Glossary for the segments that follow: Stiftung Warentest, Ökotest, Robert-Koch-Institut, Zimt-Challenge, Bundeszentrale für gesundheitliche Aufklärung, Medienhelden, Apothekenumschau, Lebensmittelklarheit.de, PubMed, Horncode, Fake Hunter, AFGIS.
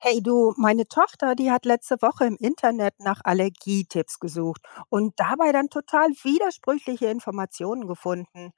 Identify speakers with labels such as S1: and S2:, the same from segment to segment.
S1: Hey du, meine Tochter, die hat letzte Woche im Internet nach Allergietipps gesucht und dabei dann total widersprüchliche Informationen gefunden.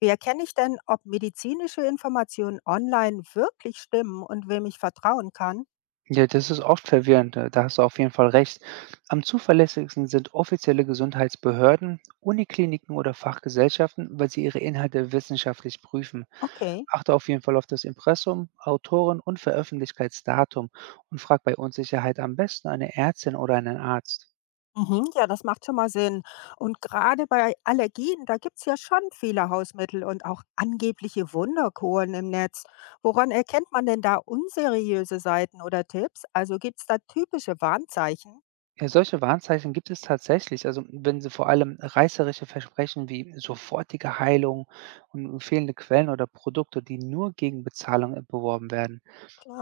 S1: Wie erkenne ich denn, ob medizinische Informationen online wirklich stimmen und wem ich vertrauen kann?
S2: Ja, das ist oft verwirrend, da hast du auf jeden Fall recht. Am zuverlässigsten sind offizielle Gesundheitsbehörden, Unikliniken oder Fachgesellschaften, weil sie ihre Inhalte wissenschaftlich prüfen.
S1: Okay.
S2: Achte auf jeden Fall auf das Impressum, Autoren und Veröffentlichkeitsdatum und frag bei Unsicherheit am besten eine Ärztin oder einen Arzt.
S1: Mhm, ja, das macht schon mal Sinn. Und gerade bei Allergien, da gibt es ja schon viele Hausmittel und auch angebliche Wunderkuren im Netz. Woran erkennt man denn da unseriöse Seiten oder Tipps? Also gibt es da typische Warnzeichen?
S2: Ja, solche Warnzeichen gibt es tatsächlich. Also wenn sie vor allem reißerische Versprechen wie sofortige Heilung und fehlende Quellen oder Produkte, die nur gegen Bezahlung beworben werden.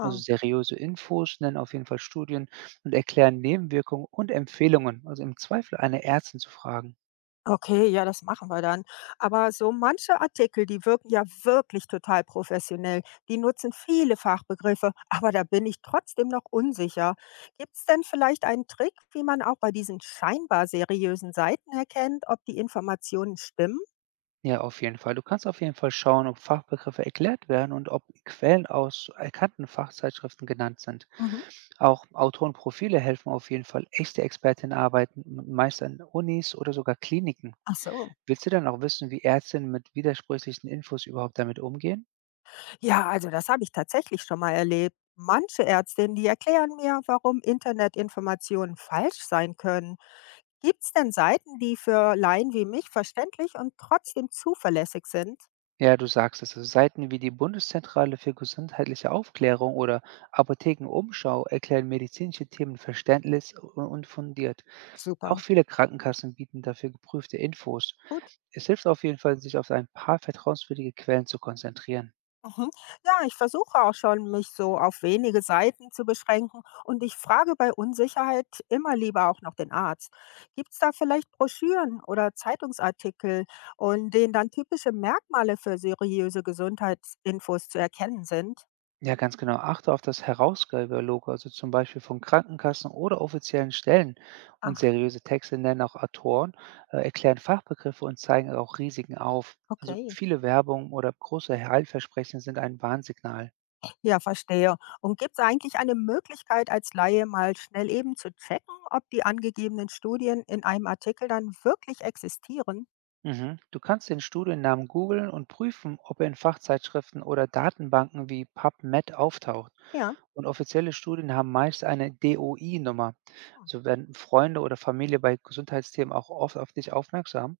S2: Also seriöse Infos, nennen auf jeden Fall Studien und erklären Nebenwirkungen und Empfehlungen. Also im Zweifel eine Ärztin zu fragen.
S1: Okay, ja, das machen wir dann. Aber so manche Artikel, die wirken ja wirklich total professionell. Die nutzen viele Fachbegriffe, aber da bin ich trotzdem noch unsicher. Gibt es denn vielleicht einen Trick, wie man auch bei diesen scheinbar seriösen Seiten erkennt, ob die Informationen stimmen?
S2: Ja, auf jeden Fall. Du kannst auf jeden Fall schauen, ob Fachbegriffe erklärt werden und ob Quellen aus erkannten Fachzeitschriften genannt sind.
S1: Mhm.
S2: Auch Autorenprofile helfen auf jeden Fall. Echte Expertinnen arbeiten meist an Unis oder sogar Kliniken.
S1: Ach so.
S2: Willst du dann auch wissen, wie Ärztinnen mit widersprüchlichen Infos überhaupt damit umgehen?
S1: Ja, also das habe ich tatsächlich schon mal erlebt. Manche Ärztinnen, die erklären mir, warum Internetinformationen falsch sein können. Gibt es denn Seiten, die für Laien wie mich verständlich und trotzdem zuverlässig sind?
S2: Ja, du sagst es. Also Seiten wie die Bundeszentrale für gesundheitliche Aufklärung oder Apothekenumschau erklären medizinische Themen verständlich und fundiert.
S1: Super,
S2: Auch viele Krankenkassen bieten dafür geprüfte Infos.
S1: gut.
S2: Es hilft auf jeden Fall, sich auf ein paar vertrauenswürdige Quellen zu konzentrieren.
S1: Mhm. Ja, ich versuche auch schon, mich so auf wenige Seiten zu beschränken und ich frage bei Unsicherheit immer lieber auch noch den Arzt. Gibt es da vielleicht Broschüren oder Zeitungsartikel, in denen dann typische Merkmale für seriöse Gesundheitsinfos zu erkennen sind?
S2: Ja, ganz genau. Achte auf das Herausgeberlogo, also zum Beispiel von Krankenkassen oder offiziellen Stellen. Und
S1: Ach,
S2: seriöse Texte nennen auch Autoren, erklären Fachbegriffe und zeigen auch Risiken auf. Also
S1: okay.
S2: viele Werbung oder große Heilversprechen sind ein Warnsignal.
S1: Ja, verstehe. Und gibt es eigentlich eine Möglichkeit, als Laie mal schnell eben zu checken, ob die angegebenen Studien in einem Artikel dann wirklich existieren?
S2: Mhm. Du kannst den Studiennamen googeln und prüfen, ob er in Fachzeitschriften oder Datenbanken wie PubMed auftaucht.
S1: Ja.
S2: Und offizielle Studien haben meist eine DOI-Nummer.
S1: Hm.
S2: Also werden Freunde oder Familie bei Gesundheitsthemen auch oft auf dich aufmerksam.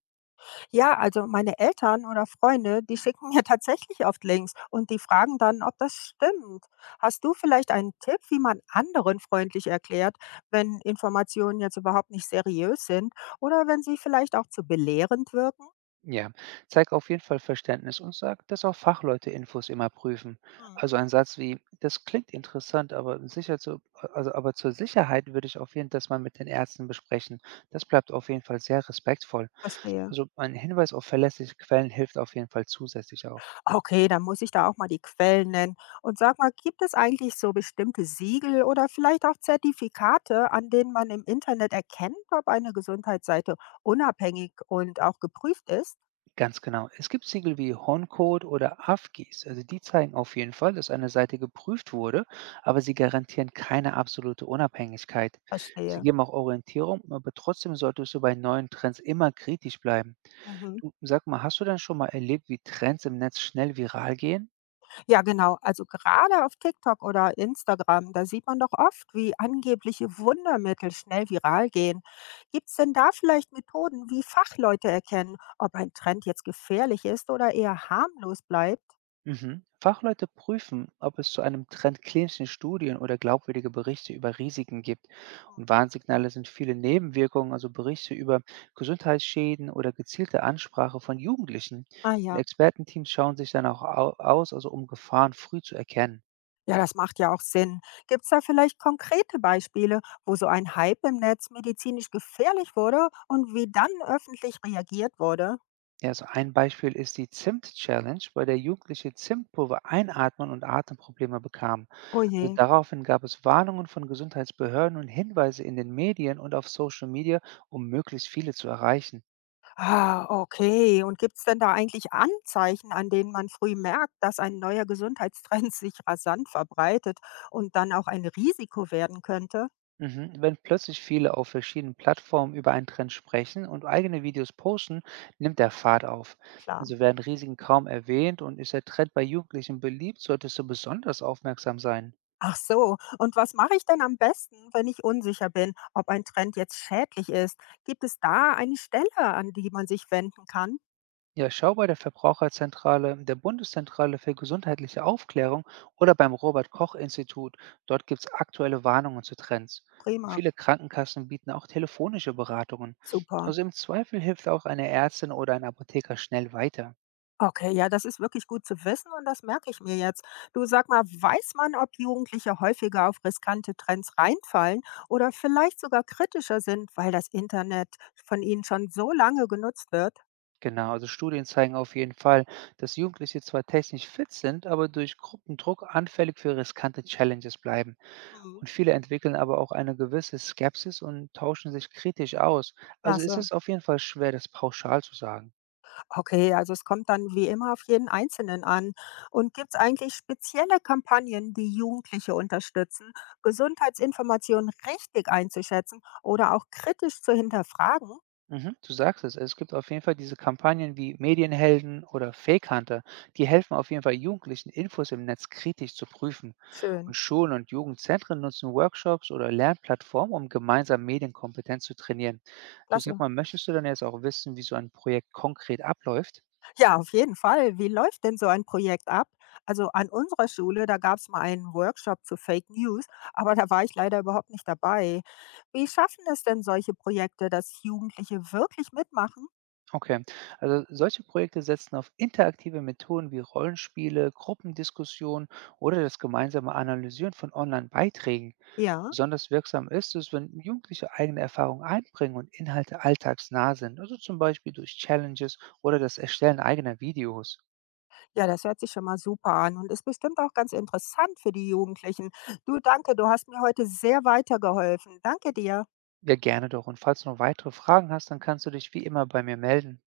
S1: Ja, also meine Eltern oder Freunde, die schicken mir tatsächlich oft Links und die fragen dann, ob das stimmt. Hast du vielleicht einen Tipp, wie man anderen freundlich erklärt, wenn Informationen jetzt überhaupt nicht seriös sind oder wenn sie vielleicht auch zu belehrend wirken?
S2: Ja, zeig auf jeden Fall Verständnis und sag, dass auch Fachleute Infos immer prüfen.
S1: Hm.
S2: Also ein Satz wie, das klingt interessant, aber sicher zu, also aber zur Sicherheit würde ich auf jeden Fall das mal mit den Ärzten besprechen. Das bleibt auf jeden Fall sehr respektvoll.
S1: Verstehe.
S2: Also ein Hinweis auf verlässliche Quellen hilft auf jeden Fall zusätzlich auch.
S1: Okay, dann muss ich da auch mal die Quellen nennen. Und sag mal, gibt es eigentlich so bestimmte Siegel oder vielleicht auch Zertifikate, an denen man im Internet erkennt, ob eine Gesundheitsseite unabhängig und auch geprüft ist?
S2: Ganz genau. Es gibt Siegel wie Horncode oder AFGIS. Also die zeigen auf jeden Fall, dass eine Seite geprüft wurde, aber sie garantieren keine absolute Unabhängigkeit. Sie
S1: Verstehe.
S2: geben auch Orientierung, aber trotzdem solltest du bei neuen Trends immer kritisch bleiben.
S1: Mhm.
S2: Du sag mal, hast du denn schon mal erlebt, wie Trends im Netz schnell viral gehen?
S1: Ja, genau. Also gerade auf TikTok oder Instagram, da sieht man doch oft, wie angebliche Wundermittel schnell viral gehen. Gibt es denn da vielleicht Methoden, wie Fachleute erkennen, ob ein Trend jetzt gefährlich ist oder eher harmlos bleibt?
S2: Mhm. Fachleute prüfen, ob es zu einem Trend klinische Studien oder glaubwürdige Berichte über Risiken gibt. Und Warnsignale sind viele Nebenwirkungen, also Berichte über Gesundheitsschäden oder gezielte Ansprache von Jugendlichen.
S1: Ah
S2: Und
S1: ja.
S2: Expertenteams schauen sich dann auch aus, also um Gefahren früh zu erkennen.
S1: Ja, das macht ja auch Sinn. Gibt es da vielleicht konkrete Beispiele, wo so ein Hype im Netz medizinisch gefährlich wurde und wie dann öffentlich reagiert wurde?
S2: Ja, also ein Beispiel ist die Zimt-Challenge, bei der Jugendliche Zimtpulver einatmen und Atemprobleme bekamen.
S1: Oh
S2: Also,
S1: je.
S2: daraufhin gab es Warnungen von Gesundheitsbehörden und Hinweise in den Medien und auf Social Media, um möglichst viele zu erreichen.
S1: Ah, okay. Und gibt es denn da eigentlich Anzeichen, an denen man früh merkt, dass ein neuer Gesundheitstrend sich rasant verbreitet und dann auch ein Risiko werden könnte?
S2: Mhm. Wenn plötzlich viele auf verschiedenen Plattformen über einen Trend sprechen und eigene Videos posten, nimmt der Fahrt auf.
S1: Klar.
S2: Also werden Risiken kaum erwähnt und ist der Trend bei Jugendlichen beliebt, solltest du besonders aufmerksam sein.
S1: Ach so. Und was mache ich denn am besten, wenn ich unsicher bin, ob ein Trend jetzt schädlich ist? Gibt es da eine Stelle, an die man sich wenden kann?
S2: Ja, schau bei der Verbraucherzentrale, der Bundeszentrale für gesundheitliche Aufklärung oder beim Robert-Koch-Institut. Dort gibt es aktuelle Warnungen zu Trends. Und
S1: Prima.
S2: viele Krankenkassen bieten auch telefonische Beratungen.
S1: Super.
S2: Also im Zweifel hilft auch eine Ärztin oder ein Apotheker schnell weiter.
S1: Okay, ja, das ist wirklich gut zu wissen und das merke ich mir jetzt. Du sag mal, weiß man, ob Jugendliche häufiger auf riskante Trends reinfallen oder vielleicht sogar kritischer sind, weil das Internet von ihnen schon so lange genutzt wird?
S2: Genau, also Studien zeigen auf jeden Fall, dass Jugendliche zwar technisch fit sind, aber durch Gruppendruck anfällig für riskante Challenges bleiben.
S1: Mhm.
S2: Und viele entwickeln aber auch eine gewisse Skepsis und tauschen sich kritisch aus. Also ist
S1: Klasse.
S2: es auf jeden Fall schwer, das pauschal zu sagen.
S1: Okay, also es kommt dann wie immer auf jeden Einzelnen an. Und gibt es eigentlich spezielle Kampagnen, die Jugendliche unterstützen, Gesundheitsinformationen richtig einzuschätzen oder auch kritisch zu hinterfragen?
S2: Mhm, du sagst es, es gibt auf jeden Fall diese Kampagnen wie Medienhelden oder Fake Hunter, die helfen auf jeden Fall Jugendlichen, Infos im Netz kritisch zu prüfen.
S1: Schön.
S2: Und Schulen und Jugendzentren nutzen Workshops oder Lernplattformen, um gemeinsam Medienkompetenz zu trainieren. Du sag
S1: Klasse.
S2: mal, möchtest du dann jetzt auch wissen, wie so ein Projekt konkret abläuft?
S1: Ja, auf jeden Fall. Wie läuft denn so ein Projekt ab? Also an unserer Schule, da gab es mal einen Workshop zu Fake News, aber da war ich leider überhaupt nicht dabei. Wie schaffen es denn solche Projekte, dass Jugendliche wirklich mitmachen?
S2: Okay, also solche Projekte setzen auf interaktive Methoden wie Rollenspiele, Gruppendiskussionen oder das gemeinsame Analysieren von Online-Beiträgen.
S1: Ja,
S2: Besonders wirksam ist es, wenn Jugendliche eigene Erfahrungen einbringen und Inhalte alltagsnah sind, also zum Beispiel durch Challenges oder das Erstellen eigener Videos.
S1: ja, das hört sich schon mal super an und ist bestimmt auch ganz interessant für die Jugendlichen. Du, danke, du hast mir heute sehr weitergeholfen. Danke dir.
S2: Ja, gerne doch. Und falls du noch weitere Fragen hast, dann kannst du dich wie immer bei mir melden.